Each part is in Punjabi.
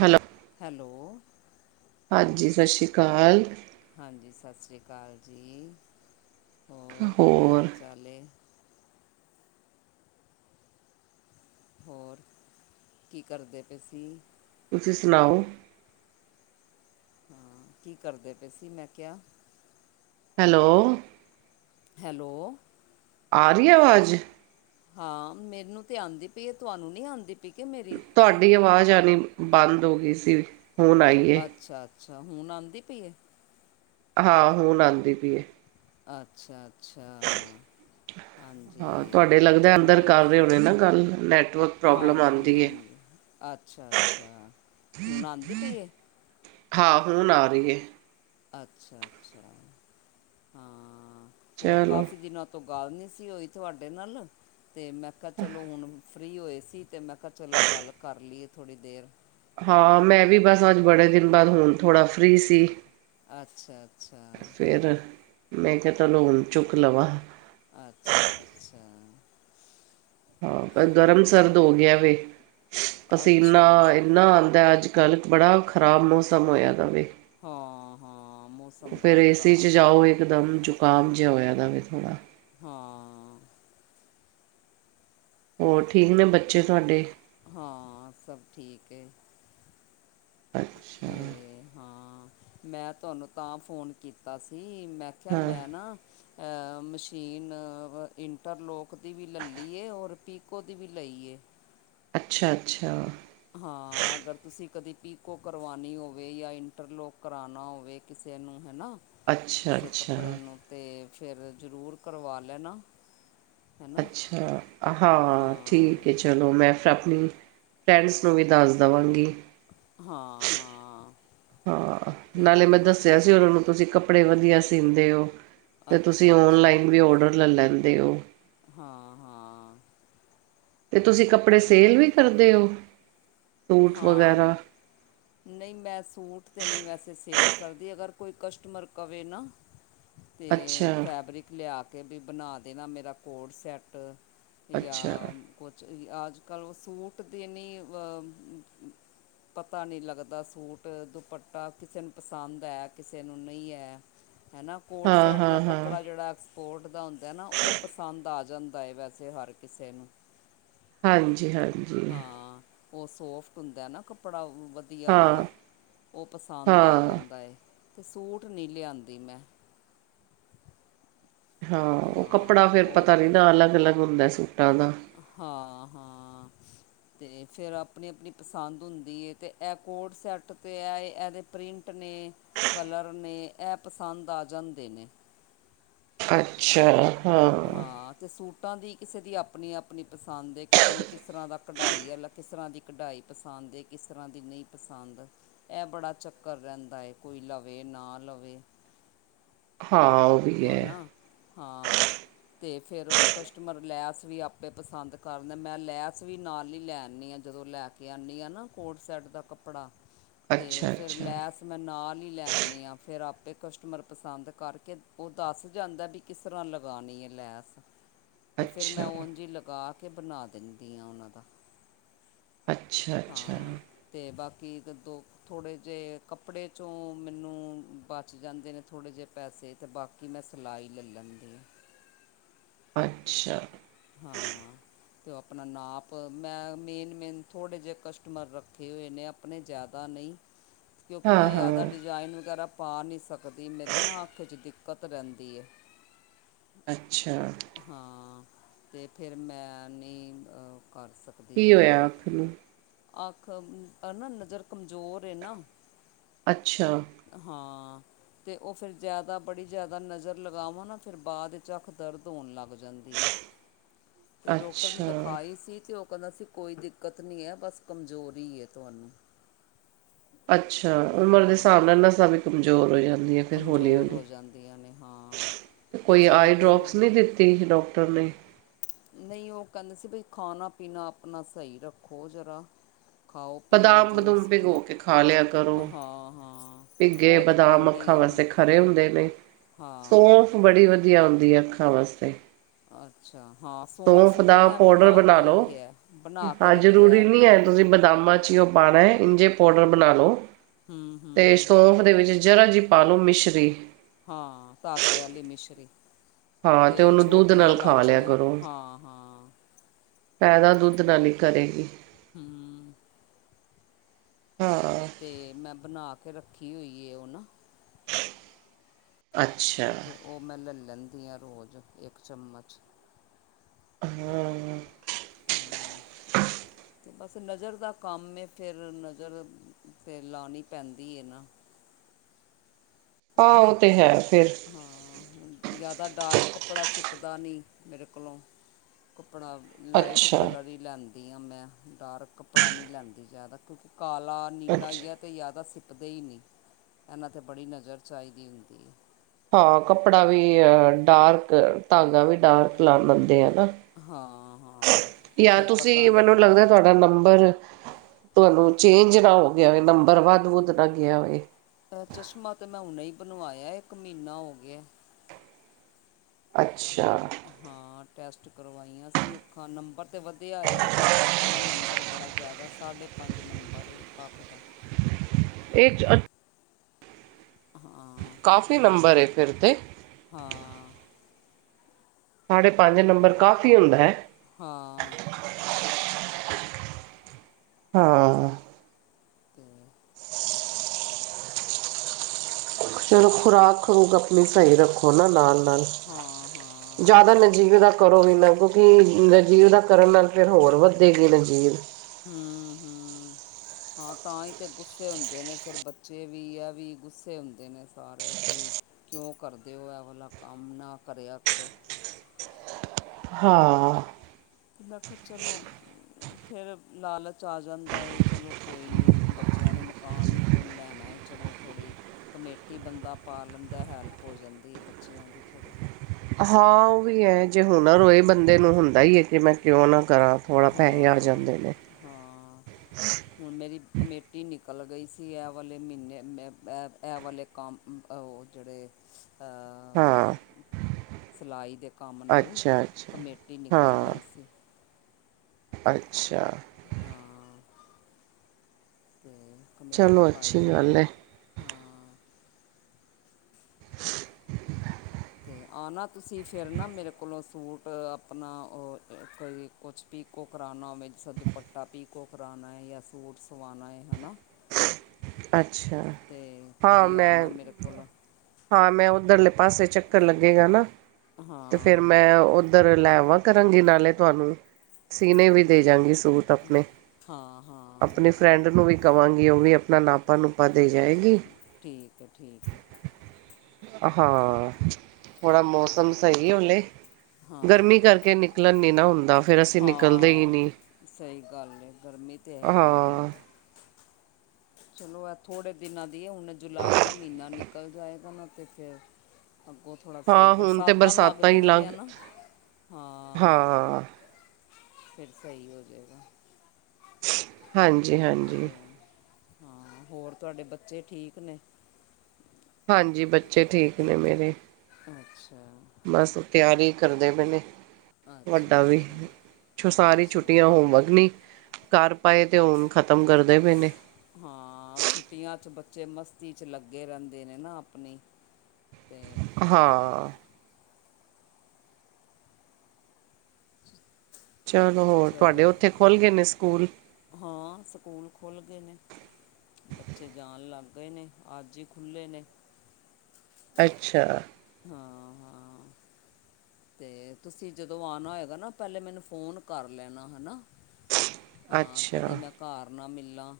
ਹੈਲੋ। ਹੈਲੋ। ਹਾਂਜੀ ਸਸ਼ੀ ਕਾਲ। ਹਾਂਜੀ ਸਾਸ਼ਰੀ ਕਾਲ ਜੀ, ਹੋਰ ਕੀ ਹਾਲ-ਚਾਲ ਏ? ਹੋਰ, ਕੀ ਕਰਦੇ ਪਏ ਸੀਂ? ਤੁਸੀਂ ਸੁਣਾਓ? ਹਾਂ, ਕੀ ਕਰਦੇ ਪਏ ਸੀ ਮੈਂ ਕਿਹਾ। ਹੈਲੋ। ਹੈਲੋ। ਆ ਰਹੀ ਆਵਾਜ਼? ਹਾਂ, ਮੈਨੂੰ ਤੇ ਆਂਦੀ ਪਈ ਐ, ਤੁਹਾਨੂੰ ਨੀ ਆਂਦੀ ਪਈ ਕੇ ਮੇਰੀ। ਤੁਹਾਡੀ ਆਵਾਜ਼ ਆਣੀ, ਬੰਦ ਹੋ ਗਈ ਸੀ। ਹੁਣ ਆਈ। ਅੱਛਾ-ਅੱਛਾ ਹੁਣ ਆਂਦੀ ਪਈ ਏ। ਹਾਂ, ਹੁਣ ਆਂਦੀ ਪਈਏ। ਅੱਛਾ-ਅੱਛਾ, ਹਾਂ ਹਾਂਜੀ, ਤੁਹਾਡੇ ਲੱਗਦਾ ਚਲੋ। [unintelligible] ਗੱਲ ਨੈਟਵਰਕ ਪ੍ਰੋਬਲਮ ਆਉਂਦੀ ਹੈ ਹਾਂਜੀ-ਹਾਂਜੀ, ਅੱਛਾ-ਅੱਛਾ ਹੁਣ ਆਂਦੀ ਪਈ ਏ। ਹਾਂ ਹੁਣ ਆ ਰਹੀ ਐ। ਅੱਛਾ-ਅੱਛਾ, ਹਾਂ, ਹੋਰ ਚਲੋ ਕਾਫੀ ਦਿਨਾਂ ਤੋਂ ਗੱਲ ਨੀ ਸੀ ਹੋਈ ਤੁਹਾਡੇ ਨਾਲ ਤੇ ਮੈਂ ਕਿਹਾ ਚਲੋ ਹੁਣ ਫ੍ਰੀ ਹੋਏ ਸੀ ਤੇ ਮੈਂ ਕਿਹਾ ਚਲੋ ਗੱਲ ਕਰ ਲਈਏ ਥੋੜ੍ਹੀ ਦੇਰ। ਹਾਂ ਮੈਂ ਵੀ ਬੱਸ ਅੱਜ ਬੜੇ ਦਿਨ ਬਾਅਦ ਹੁਣ ਥੋੜ੍ਹਾ ਫ੍ਰੀ ਸੀ। ਅੱਛਾ-ਅੱਛਾ। ਫਿਰ। ਮੈਂ ਕਿਹਾ ਤੁਹਾਨੂੰ ਹੁਣ ਚੁੱਕ ਲਵਾਂ। ਅੱਛਾ-ਅੱਛਾ। ਹਾਂ ਪਰ ਗਰਮ-ਸਰਦ ਗਿਆ ਵੇ, ਅੱਛਾ ਪਸੀਨਾ ਇੰਨਾ ਆਂਦਾ ਅੱਜ-ਕੱਲ੍ਹ ਕਿ ਬੜਾ ਖਰਾਬ ਮੌਸਮ ਹੋਇਆ ਵੇ। ਹਾਂ, ਹਾਂ ਮੌਸਮ ਫਿਰ ਬੜਾ ਏ ਸੀ 'ਚ ਖ਼ਰਾਬ। ਜਾਓ ਇਕਦਮ ਜ਼ੁਕਾਮ ਜਿਹਾ ਜਾ ਹੋ ਜਾਂਦਾ ਫੇਰ ਥੋੜ੍ਹਾ। ਹਾਂ। ਹੋਰ ਠੀਕ ਨੇ ਬ ਚਲੋ, ਹਾਂ ਸਭ ਠੀਕ ਏ। ਅੱਛਾ ਤੇ ਹਾਂ ਮੈਂ ਤੁਹਾਨੂੰ ਤਾਂ ਫੋਨ ਕੀਤਾ ਸੀ ਮੈਂ ਕਹਿ ਹਾਂ ਮੈਂ ਨਾ ਮਸ਼ੀਨ, ਇੰਟਰਲੋਕ ਦੀ ਵੀ ਲਲਈਏ, ਔਰ ਪੀਕੋ ਦੀ ਵੀ ਲਈਏ। ਅੱਛਾ-ਅੱਛਾ। ਹਾਂ ਅਗਰ ਤੁਸੀਂ ਕਦੀ ਪੀਕੋ ਕਰਵਾਉਣੀ ਹੋਵੇ ਜਾਂ ਇੰਟਰਲੋਕ ਕਰਵਾਉਣਾ ਹੋਵੇ। ਕਿਸੇ ਨੂੰ ਹੈ ਨਾ, ਅੱਛਾ ਕਿਸੇ ਅੱਛਾ ਕੱਪੜੇ ਨੂੰ ਤੇ ਫਿਰ ਜ਼ਰੂਰ ਕਰਵਾ ਲੈਣਾ। ਹੈ ਨਾ ਅੱਛਾ, ਹਾਂ, ਠੀਕ ਐ ਜੀ। ਚਲੋ ਮੈਂ [unintelligible] ਆਪਣੀ ਫਰੈਂਡਸ ਨੂੰ ਵੀ ਦੱਸ ਦੇਵਾਂਗੀ। ਹਾਂ-ਹਾਂ। ਹਾਂ, ਨਾਲੇ ਮੈਂ ਦੱਸਿਆ ਸੀ ਉਹਨਾਂ ਨੂੰ ਤੁਸੀਂ ਕੱਪੜੇ ਵਧੀਆ ਸੀਂਦੇ ਓ ਤੇ ਤੁਸੀਂ ਅੱਛਾ ਅੱਛਾ ਔਨਲਾਈਨ ਵੀ ਔਡਰ ਲੈ ਲੈਂਦੇ ਓ। ਹਾਂ-ਹਾਂ। ਅਤੇ ਤੁਸੀਂ ਕੱਪੜੇ ਸੇਲ ਵੀ ਕਰਦੇ ਓ [inaudible] ਹਾਂ [inaudible] ਨਹੀਂ ਮੈਂ ਸੂਟ ਤਾਂ ਨਹੀਂ ਵੈਸੇ ਸੇਲ ਕਰਦੀ ਅਗਰ ਕੋਈ ਕਸਟਮਰ ਕਵੇ ਨਾ ਤੇ ਅੱਛਾ ਫੈਬਰਿਕ ਲਿਆ ਕੇ, ਵੀ ਬਣਾ ਦੇਣਾ ਮੇਰਾ ਕੋਡ ਸੈੱਟ ਅੱਛਾ ਜਾਂ ਕੁਛ ਵੀ ਅੱਜ-ਕੱਲ੍ਹ ਸੂਟ ਦੀ ਇੰ ਐ। ਪਤਾ ਨਹੀਂ ਲੱਗਦਾ ਸੂਟ ਦੁਪੱਟਾ ਕਿਸੇ ਨੂੰ ਪਸੰਦ ਐ ਕਿਸੇ ਨੂੰ ਨਹੀਂ ਐ। ਹੈ ਨਾ। ਕੋਡ ਹਾਂ ਸੈੱਟ ਦਾ ਹਾਂ ਹਾਂ ਕੱਪੜਾ ਜਿਹੜਾ ਐਕਸਪੋਰਟ ਦਾ ਹੁੰਦਾ ਨਾ ਉਹ ਪਸੰਦ ਆ ਜਾਂਦਾ ਹੈ ਵੈਸੇ ਹਰ ਕਿਸੇ ਨੂੰ [inaudible] ਹਾਂਜੀ ਹਾਂਜੀ ਹਾਂ। ਉਹ ਸੋਫਟ ਹੁੰਦਾ ਨਾ ਕੱਪੜਾ ਵਧ ਵਧੀਆ ਹਾਂ ਵਾਲਾ, ਉਹ ਪਸੰਦ ਆ ਹਾਂ ਜਾਂਦਾ ਏ, ਤੇ ਸੂਟ ਨਹੀਂ ਲਿਆਂਦੀ ਮੈਂ ਹਾਂ, ਉਹ ਕੱਪੜਾ ਫਿਰ ਪਤਾ ਨੀ ਨਾ ਅਲੱਗ-ਅਲੱਗ ਹੁੰਦਾ ਸੂਟਾਂ ਦਾ ਹਾਂ-ਹਾਂ। ਤੇ ਫਿਰ ਆਪਣੀ-ਆਪਣੀ ਪਸੰਦ ਹੁੰਦੀ ਐ ਤੇ ਇਹ ਕੋਡ ਸੈੱਟ ਪਾਇਆਂ ਤੇ ਇਹਦੇ ਪ੍ਰਿੰਟ ਪਿ੍ੰਟ ਨੇ, ਕਲਰ ਨੇ, ਐ ਪਸੰਦ ਆ ਜਾਂਦੇ ਨੇ। ਅੱਛਾ। ਹਾਂ ਤੇ ਸੂਟਾਂ ਦੀ ਕਿਸੇ ਦੀ ਆਪਣੀ-ਆਪਣੀ ਪਸੰਦ ਐ ਕਿਸੇ ਨੂੰ ਕਿਸ ਤਰ੍ਹਾਂ ਦਾ ਕਢਾਈ ਆਲਾ ਕਿਸ ਤਰ੍ਹਾਂ ਦੀ ਕਢਾਈ ਪਸੰਦ ਏ, ਕਿਸ ਤਰ੍ਹਾਂ ਦੀ ਨਹੀਂ ਪਸੰਦ ਐਂ ਬੜਾ ਚੱਕਰ ਰਹਿੰਦਾ ਐ ਕੋਈ ਲਵੇ ਨਾ ਲਵੇ। ਹਾਂ। ਵੀ ਹੈ ਹਨਾਂ, ਹਾਂ। ਤੇ ਫਿਰ ਉਹ ਕਸਟਮਰ ਲੈਸ ਵੀ ਆਪੇ ਪਸੰਦ ਕਰਦੇ ਮੈਂ ਲੈਸ ਵੀ ਨਾਲ ਹੀ ਲੈ ਆਉਣੀ। ਜਦੋਂ ਲੈ ਕੇ ਆਣੀ ਆ ਨਾ ਕੋਡ ਸੈੱਟ ਦਾ ਕੱਪੜਾ ਤੇ ਅੱਛਾ ਫਿਰ ਅੱਛਾ ਲੈਸ ਮੈਂ ਨਾਲ ਹੀ ਲੈ ਆਉਣੀ ਆ ਫਿਰ ਆਪੇ ਕਸਟਮਰ ਪਸੰਦ ਕਰਕੇ ਉਹ ਦੱਸ ਜਾਂਦਾ ਵੀ ਕਿਸ ਤਰ੍ਹਾਂ ਲਗਾਉਣੀ ਐ ਲੈਸ, ਤੇ ਫਿਰ ਮੈਂ ਅੱਛਾ ਉਂਜ ਲਗਾ ਕੇ ਬਣਾ ਦਿੰਦੀ ਆ ਉਹਨਾਂ ਦਾ ਅੱਛਾ [inaudible] ਅੱਛਾ ਹਾਂ। ਤੇ ਬਾਕੀ ਇੱਕ-ਦੋ ਥੋੜ੍ਹੇ ਜਿਹੇ ਕੱਪੜੇ 'ਚੋਂ' ਮੈਨੂੰ ਬਚ ਜਾਂਦੇ ਨੇ ਥੋੜ੍ਹੇ ਜਿਹੇ ਪੈਸੇ ਤੇ ਬਾਕੀ ਮੈਂ ਸਿਲਾਈ ਲੈ ਲੈਂਦੀ। ਅੱਛਾ। ਹਾਂ। ਅਤੇ ਉਹ ਆਪਣਾ ਨਾਪ ਮੈਂ ਮੇਨ-ਮੇਨ ਥੋੜ੍ਹੇ ਜਿਹੇ ਕਸਟਮਰ ਰੱਖੇ ਹੋਏ ਨੇ ਆਪਣੇ ਜ਼ਿਆਦਾ ਨਹੀਂ [inaudible] ਕਿਉਂਕਿ ਹਾਂ ਮੈਂ ਜ਼ਿਆਦਾ ਹਾਂ ਡਿਜ਼ਾਇਨ ਵਗੈਰਾ ਪਾ ਨਹੀਂ ਸਕਦੀ ਮੇਰੀ ਨਾ ਅੱਖ 'ਚ' ਦਿੱਕਤ ਰਹਿੰਦੀ ਐ। ਅੱਛਾ। ਹਾਂ, ਤੇ ਫਿਰ ਮੈਂ ਨਹੀਂ ਕਰ ਸਕ ਕੀ ਹੋਇਆ ਅੱਖ ਨੂੰ? ਅੱਖ, ਹਨਾ, ਨਜ਼ਰ ਕਮਜ਼ੋਰ ਐ ਨਾ ਅੱਛਾ। ਹਾਂ ਤੇ ਉਹ ਫਿਰ ਜ਼ਿਆਦਾ ਬੜੀ ਜਿਆਦਾ ਨਜ਼ਰ ਲਗਾਵਾਂ ਨਾ ਫਿਰ ਬਾਅਦ ਵਿੱਚ ਅੱਖ ਦਰਦ ਹੋਣ ਲੱਗ ਜਾਂਦੀ ਏ, ਤੇ ਡੋਕਟਰ ਨੂੰ ਅੱਛਾ ਦਿਖਾਈ ਸੀ ਤੇ ਉਹ ਕਹਿੰਦਾ ਸੀ ਕੋਈ ਦਿੱਕਤ ਨਹੀਂ ਐ ਬੱਸ ਕਮਜ਼ੋਰੀ ਐ ਤੁਹਾਨੂੰ। ਅੱਛਾ, ਉਮਰ ਦੇ ਹਾਂ ਹਿਸਾਬ ਨਾਲ ਨਸਾਂ ਵੀ ਕਮਜ਼ੋਰ ਹੋ ਜਾਂਦੀਆਂ। ਫਿਰ ਹੌਲੀ ਕਮਜ਼ੋਰ ਹੌਲੀ ਹੋ ਜਾਂਦੀਆਂ ਨੇ ਹਾਂ। ਅਤੇ ਕੋਈ ਫਿਰ ਉਹ ਆਈ ਦਿਲ ਡਰੋਪਸ ਨਹੀਂ ਦਿੱਤੀ ਡੋਕਟਰ ਨੇ? ਨਹੀਂ ਉਹ ਕਹਿੰਦੇ ਸੀ ਬਈ ਖਾਣਾ-ਪੀਣਾ ਆਪਣਾ ਸਹੀ ਰੱਖੋ ਜਰਾ। ਖਾਓ-ਪੀਓ ਬਦਾਮ ਬਦੂਮ ਜੂਸ ਪੀ, ਭਿਗੋ ਕੇ ਖਾ ਲਿਆ ਕਰੋ ਹਾਂ-ਹਾਂ ਭਿੱਗੇ ਉਹ ਤੇ ਬਦਾਮ ਖਾਂਦੇ ਅੱਖਾਂ ਵਾਸਤੇ ਖਰੇ ਹੁੰਦੇ ਨੇ, ਹਾਂ ਸੌਂਫ ਬੜੀ ਵਧੀਆ ਹੁੰਦੀ ਐ ਅੱਖਾਂ ਵਾਸਤੇ। ਅੱਛਾ ਹਾਂ ਸੌਂਫ ਸੋਫ ਦਾ ਮੈਂ ਪਾਊਡਰ ਬਣਾ ਕੇ ਲੋ, ਰੱਖਿਆ ਬਣਾ ਕੇ ਹਾਂ ਰੱਖਿਆ ਜਰੂਰੀ ਨੀ ਏ। ਤੁਸੀਂ ਬਦਾਮਾਂ 'ਚ' ਹੀ ਉਹ ਪਾਉਣਾ ਹੈ ਇੰਜੇ ਪਾਊਡਰ ਬਣਾ ਲਓ, ਹੂੰ ਤੇ ਹੂੰ ਸੌਂਫ ਦੇ ਵਿੱਚ ਜਰਾ ਜੀ ਪਾਲੋ ਮਿਸ਼ਰੀ। ਹਾਂ, ਧਾਗੇ ਆਲੀ ਮਿਸ਼ਰੀ। ਹਾਂ ਤੇ ਉਹਨੂੰ ਦੁੱਧ ਛੋਟੀਆਂ ਨਾਲ ਖਾ ਲਿਆ ਲਾਚੀਆਂ ਹਾਂ-ਹਾਂ। ਤਾਜ਼ਾ ਦੁੱਧ ਲੈ ਲਈ ਘਰੇ। ਹਮ। ਹਾਂ। ਤੇ ਮੈਂ ਬਣਾ ਕੇ ਰੱਖੀ ਹੋਈ ਐ ਹੁਣ ਅੱਛਾ। ਤੇ ਉਹ ਮੈਂ ਲੈ ਲੈਂਦੀ ਹਾਂ ਰੋਜ਼, ਇੱਕ ਚਮਚ। ਹਾਂ। ਹਮ। ਬੱਸ ਨਜ਼ਰ ਦਾ ਕੰਮ ਐ ਫਿਰ ਨਜ਼ਰ ਫਿਰ ਲਾਣੀ ਪੈਂਦੀ ਐ ਨਾ। ਹਾਂ ਉਹ ਤੇ ਹੈ ਫਿਰ। ਹਮ, ਜ਼ਿਆਦਾ ਡਾਰਕ ਕੱਪੜਾ ਸਿੱਪਦਾ ਨਹੀਂ ਮੇਰੇ ਕੋਲੋਂ। ਕੱਪੜਾ। ਲਾਈਟ ਅੱਛਾ ਕਲਰ ਹੀ ਲੈਂਦੀ ਹਾਂ ਮੈਂ ਡਾਰਕ ਕੱਪੜਾ ਨਹੀਂ ਲੈਂਦੀ ਜ਼ਿਆਦਾ ਕਿਉਂਕਿ ਕਾਲਾ ਨੀਲਾ ਹੀ ਅੱਛਾ ਹੈ ਤੇ ਜ਼ਿਆਦਾ ਸਿਪਦੇ ਹੀ ਨੀ ਇਹਨਾਂ ਤੇ ਬੜੀ ਨਜ਼ਰ ਚਾਹੀਦੀ ਹੁੰਦੀ ਹੈ ਹਾਂ ਕੱਪੜਾ ਵੀ ਡਾਰਕ ਧਾਗਾ ਵੀ ਡਾਰਕ ਲਾ ਦੈਂਦੇ ਆ ਨਾ। ਹਾਂ ਹਾਂ ਯਰ, ਫਿਰ ਪਤਾ ਤੁਸੀਂ ਨਹੀਂ ਮੈਨੂੰ ਲੱਗਦਾ ਤੁਹਾਡਾ ਨੰਬਰ। ਤੁਹਾਨੂੰ ਚੇਂਜ ਨਾ ਹੋ ਗਿਆ ਹੋਵੇ ਨੰਬਰ ਵੱਧ - ਵੁੱਧ ਨਾ ਗਿਆ ਹੋਵੇ। ਚਸ਼ਮਾ ਤੇ ਮੈਂ ਹੁਣੇ ਹੀ ਬਣਵਾਇਆ ਇਕ ਮਹੀਨਾ ਹੋ ਗਿਆ। ਅੱਛਾ। ਹਾਂ ਟੈਸਟ ਕਰਵਾਈਆਂ ਸੀਂ ਅੱਖਾਂ ਨੰਬਰ ਤੇ ਵਧੀਆ ਆਏ ਆ ਡਾਕਟਰ ਕਹਿੰਦਾ ਨੰਬਰ ਪਰ ਬੜਾ ਜ਼ਿਆਦਾ ਸਾਢੇ ਪੰਜ ਨੰਬਰ ਇਹ ਇੱਕ ਅੱਖ ਦਾ। ਇਹ [unintelligible] ਹਾਂ। ਕਾਫੀ ਨੰਬਰ ਏ ਫਿਰ ਤੇ ਹਾਂ। ਸਾਢੇ ਪੰਜ ਨੰਬਰ ਕਾਫ਼ੀ ਹੁੰਦਾ ਹੈ? ਹਾਂ। ਹਾਂ। [inaudible] ਚਲੋ ਖੁਰਾਕ- ਖਰੂਕ ਆਪਣੀ ਸਹੀ ਰੱਖੋ। ਉਹਨਾਂ ਨਾਲ- ਨਾਲ ਹਾਂ ਹਾਂ ਜ਼ਿਆਦਾ ਨਜ਼ਦੀਕ ਦਾ ਕਰੋ ਵੀ ਨਾ ਕਿਉਂਕਿ ਨਜੀਵ ਦਾ ਕਰਨ ਨਾਲ ਫਿਰ ਹੋਰ ਵੱਧੇਗੀ ਨਜੀਵ ਹਮ-ਹਮ ਤਾਂ ਹੀ ਤੇ ਗੁੱਸੇ ਹੁੰਦੇ ਨੇ ਫਿਰ ਬੱਚੇ ਵੀ ਆ ਵੀ ਗੁੱਸੇ ਹੁੰਦੇ ਨੇ ਸਾਰੇ ਲਈ ਕਿਉਂ ਕਰਦੇ ਹੋ ਐ ਵਾਲਾ ਕੰਮ ਨਾ ਕਰਿਆ ਕਰੋ। ਹਾਂ। ਬਾਕੀ ਚਲੋ। ਫਿਰ ਲਾਲਚ ਆ ਜਾਂਦਾ ਚਲੋ ਕੋਈ ਨਹੀਂ ਬੱਚਿਆਂ ਨੇ ਮਕਾਨ ਮੁ ਮਕੂਨ ਲੈਣਾ ਏ ਚਲੋ ਥੋੜ੍ਹੀ ਕਮੇਟੀ ਬੰਦਾ ਪਾ ਲੈਦਾ ਹੈਲਪ ਹੋ ਜਾਂਦੀ ਹੈ ਬੱਚਿਆਂ ਦੀ ਥੋੜ੍ਹੀ ਹਾਂ ਉਹ ਵੀ ਹੈ ਜੇ ਹੁਨਰ ਹੋਏ ਬੰਦੇ ਨੂੰ ਹੁੰਦਾ ਹੀ ਹੈ ਕਿ ਮੈ ਕਿਉ ਨਾ ਕਰਾਂ ਥੋੜ੍ਹਾ ਪੈਸੇ ਆ ਹਾਂ ਜਾਂਦੇ ਨੇ ਹਾਂ ਹੁਣ ਮੇਰੀ ਕਮੇਟੀ ਨਿਕਲ ਗਈ ਸੀ ਇਹ ਵਾਲੇ ਮਹੀਨੇ ਮੈਂ ਇਹ ਵਾਲੇ ਕਮ ਉਹ ਜਿਹੜੇ ਆ ਹਾਂ ਸਿਲਾਈ ਦੇ ਕੰਮ ਨਾਲ ਅੱਛਾ ਅੱਛਾ ਕਮੇਟੀ ਨਿਕਲ ਹਾਂ ਗਈ ਸੀ। ਅੱਛਾ। ਹਾਂ ਤੇ ਕਮੇਟੀ ਚਲੋ ਪਾਈ ਅੱਛੀ ਹੋਈਏ ਗੱਲ ਹੈ ਹਾਂ। ਅਤੇ ਆ ਨਾ ਤੁਸੀਂ ਫਿਰ ਨਾ ਮੇਰੇ ਕੋਲੋਂ ਸੂਟ ਆਪਣਾ ਉਹ ਕੋਈ ਕੁੱਛ ਪੀਕੋੋ ਕਰਾਉਣਾ ਹੋਵੇ ਜਿੱਸ ਦੁਪੱਟਾ ਪੀ ਕੋੋ ਕਰਾਉਣਾ ਹੈ ਜਾਂ ਸੂਟ ਸਵਾਉਣਾ ਹੈ ਹੈ ਨਾ ਅੱਛਾ। ਅਤੇ ਹਾਂ ਕਦੇ ਆ ਮੈਂ ਨਾ ਮੇਰੇ ਕੋਲ ਹਾਂ ਮੈਂ ਉੱਧਰਲੇ ਪਾਸੇ ਚੱਕਰ ਲੱਗੇਗਾ ਨਾ ਤੇ ਫੇਰ ਹਾਂ ਮੈਂ ਉ ਉੱਧਰ ਲੈਵਾਂ ਕਰਾਂਗੀ ਨਾਲੇ ਤੁਹਾਨੂੰ ਸੀਨੇ ਵੀ ਦੇ ਜਾਂਗੀ ਸੂਟ ਆਪਣੇ, ਹਾਂ ਹਾਂ ਆਪਣੀ ਫਰੈਂਡ ਨੂੰ ਵੀ ਕਵਾਂਗੀ ਉਹ ਵੀ ਆਪਣਾ ਨਾਪਾ ਨੂਪਾ ਦੇ ਜਾਏਗੀ। ਠੀਕ ਹੈ- ਠੀਕ ਹੈ। ਹਾਂ, ਥੋੜਾ ਮੌਸਮ ਸਹੀ ਓਨੇ। ਹਾਂ, ਫੇਰ ਅਸੀਂ ਨਿਕਲਦੇ ਹੀ ਹਾਂ, ਨਹੀਂ ਸਹੀ ਗੱਲ ਹੈ ਗਰਮੀ। ਤੇ ਇਹੀ ਹੈਗੀ ਹਾਂ ਬਹੁਤ ਚਲੋ ਹੈ ਥੋੜ੍ਹੇ ਦਿਨਾਂ ਦੀ ਹੈ ਹੁਣ ਜੁਲਾਈ ਦਾ ਮਹੀਨਾ ਨਿਕਲ ਜਾਏਗਾ ਨਾ ਅਤੇ ਫਿਰ ਅੱਗੋਂ ਥੋੜ੍ਹਾ ਸਹੀ ਹਾਂ ਹੁਣ ਤੇ ਬਰਸਾਤਾਂ ਲੱਗ ਹੀ ਲੰਘ ਜਾਣਗੀਆਂ ਨਾ, ਹਾਂ। ਹਾਂ। ਫਿਰ ਸਹੀ ਹੋ ਜਾਏਗਾ। ਹਾਂਜੀ-ਹਾਂਜੀ। ਅ ਹਾਂ ਹੋਰ ਤੁਹਾਡੇ ਬੱਚੇ ਠੀਕ ਨੇ? ਹਾਂਜੀ ਬੱਚੇ ਠੀਕ ਨੇ ਮੇਰੇ। ਅੱਛਾ। ਬਸ ਤਿਆਰੀ ਕਰਦੇ ਪਏ ਨੇ। ਤੁਹਾਡਾ ਅੱਛਾ ਵੀ ਅੱਛਾ ਸਾਰੀ ਅੱਛਾ ਛੁੱਟੀਆਂ ਹੋਮਵਰਕ ਨੀ ਕਰ ਪਾਏ ਤੇ ਹੁਨ ਖ਼ਤਮ ਕਰਦੇ ਪਏ ਨੇ। ਹਾਂ ਛੁੱਟੀਆਂ 'ਚ ਬੱਚੇ ਮਸਤੀ ਚ ਲੱਗੇ ਰਹਿੰਦੇ ਨੇ ਨਾ ਆਪਣੀ। ਤੇ ਹਾਂ। ਚਲੋ, ਹੋਰ ਤੁਹਾਡੇ ਚਲੋ ਉੱਥੇ ਖੁੱਲ੍ਹ ਗਏ ਹਾਂ- ਨੇ ਸਕੂਲ। ਹਾਂ ਸਕੂਲ ਖੁੱਲ੍ਹ ਗਏ ਨੇ। ਬੱਚੇ ਜਾਣ ਲੱਗ ਗਏ ਨੇ ਅੱਜ ਹੀ ਖੁੱਲ੍ਹੇ ਨੇ। ਅੱਛਾ। ਹਾਂ-ਹਾਂ। ਤੇ ਤੁਸੀਂ ਜਦੋਂ ਆਉਣਾ ਹੋਏਗਾ ਨਾ ਪਹਿਲੇ ਮੈਨੂੰ ਫੋਨ ਕਰ ਲੈਣਾ ਹਨਾ। ਹਾਂ ਕਦੀ ਅੱਛਾ ਮੈਂ ਘਰ ਨਾ ਮਿਲਾ।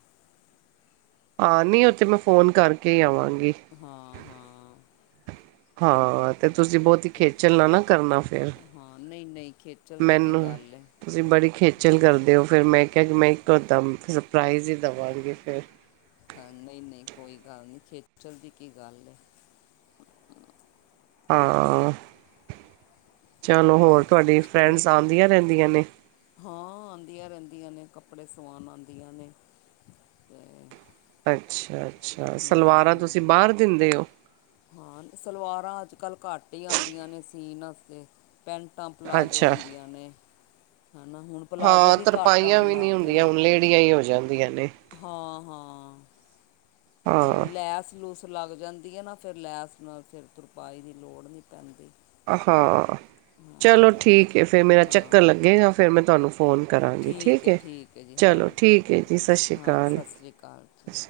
ਹਾਂ ਨਹੀ ਉਥੇ ਮੈਂ ਫ਼ੋਨ ਕਰਕੇ ਆਵਾਂਗੀ। ਹਾਂ-ਹਾਂ। ਹਾਂ ਤੇ ਤੁਸੀਂ ਬਹੁਤ ਤੇ- ਖੇਚਲਣਾ ਨਾ ਕਰਨਾ ਫਿਰ, ਹਾਂ ਨਹੀਂ ਨਹੀਂ ਖੇਚਲ ਦੀ ਕੀ ਮੈਨੂੰ। ਗੱਲ ਹੈ ਤੁਸੀਂ ਬੜੀ ਖੇਚਲ ਕਰਦੇ ਹੋ ਫਿਰ। ਮੈਂ ਕਿਹਾ ਕਿ ਮੈਂ ਇੱਕੋ ਦਮ ਸਰਪਰਾਈਜ਼ ਹੀ ਦੇਵਾਂਗੀ ਫਿਰ। ਹਾਂ, ਨਹੀਂ ਨਹੀਂ। ਕੋਈ ਗੱਲ ਨਹੀਂ ਖੇਚਲ ਦੀ ਕੀ ਗੱਲ ਏ। ਹਾਂ, ਚਲੋ ਹੋਰ ਤੁਹਾਡੀ ਚਲੋ ਫਰੈਂਡਸ ਆਦੀਆਂ ਰਹਿੰਦੀਆਂ ਨੇ। ਹਾਂ ਆਂਦੀਆਂ ਰਹਿੰਦੀਆਂ ਨੇ ਕੱਪੜੇ ਸਵਾਉਣ ਆਂਦੀਆਂ ਨੇ ਤੇ ਅੱਛਾ- ਅੱਛਾ। ਹੂੰ ਸਲਵਾਰਾਂ ਤੁਸੀਂ ਹੂੰ ਬਾਹਰ ਦਿੰਦੇ ਹੋ? ਹਾਂ। ਸਲਵਾਰਾਂ ਅੱਜ-ਕੱਲ੍ਹ ਘੱਟ ਹੀ ਆਦੀਆਂ ਨੇ ਸੀਨ ਵਾਸਤੇ। ਪੈਟਾਂ-ਪਲਾਜ਼ੋ ਅੱਛਾ ਹੁੰਦੀਆਂ ਨੇ। ਹਨਾ। ਹੁਣ ਪਲਾਜ਼ੋ ਹਾਂ ਵੀ ਘੱਟ ਤਰਪਾਈਆਂ ਆਣ ਵੀ ਨਹੀਂ ਲੱਗ ਗਏ ਨੇ। ਹੁੰਦੀਆਂ ਹੁਣ ਲੇਡੀਆਂ ਹੀ ਹੋ ਜਾਂਦੀਆਂ ਨੇ ਹਾਂ- ਹਾਂ। ਸਭ ਹਾਂ ਲੈਸ-ਲੂਸ ਲੱਗ ਜਾਂਦੀ ਨਾ ਫਿਰ ਲੈਸ ਨਾਲ ਫਿਰ ਤੁਰਪਾਈ ਲੋੜ ਨਹੀਂ ਪੈਂਦੀ। ਹਾਂ, ਚਲੋ ਹਾਂ ਠੀਕ ਏ ਫਿਰ ਮੇਰਾ ਚੱਕਰ ਹਾਂ ਲੱਗੇਗਾ। ਫਿਰ ਮੈਂ ਤੁਹਾਨੂੰ, ਫੋਨ ਕਰਾਂਗੀ ਠੀਕ ਹੈ ਏ। ਹੈ ਜੀ ਚਲੋ ਹਾਂ ਠੀਕ ਹੈ ਜੀ। ਸਤਿ ਸ੍ਰੀ ਹਾਂ ਆਕਾਲ। ਸਤਿ ਸ਼੍ਰੀ ਅਕਾਲ ਜੀ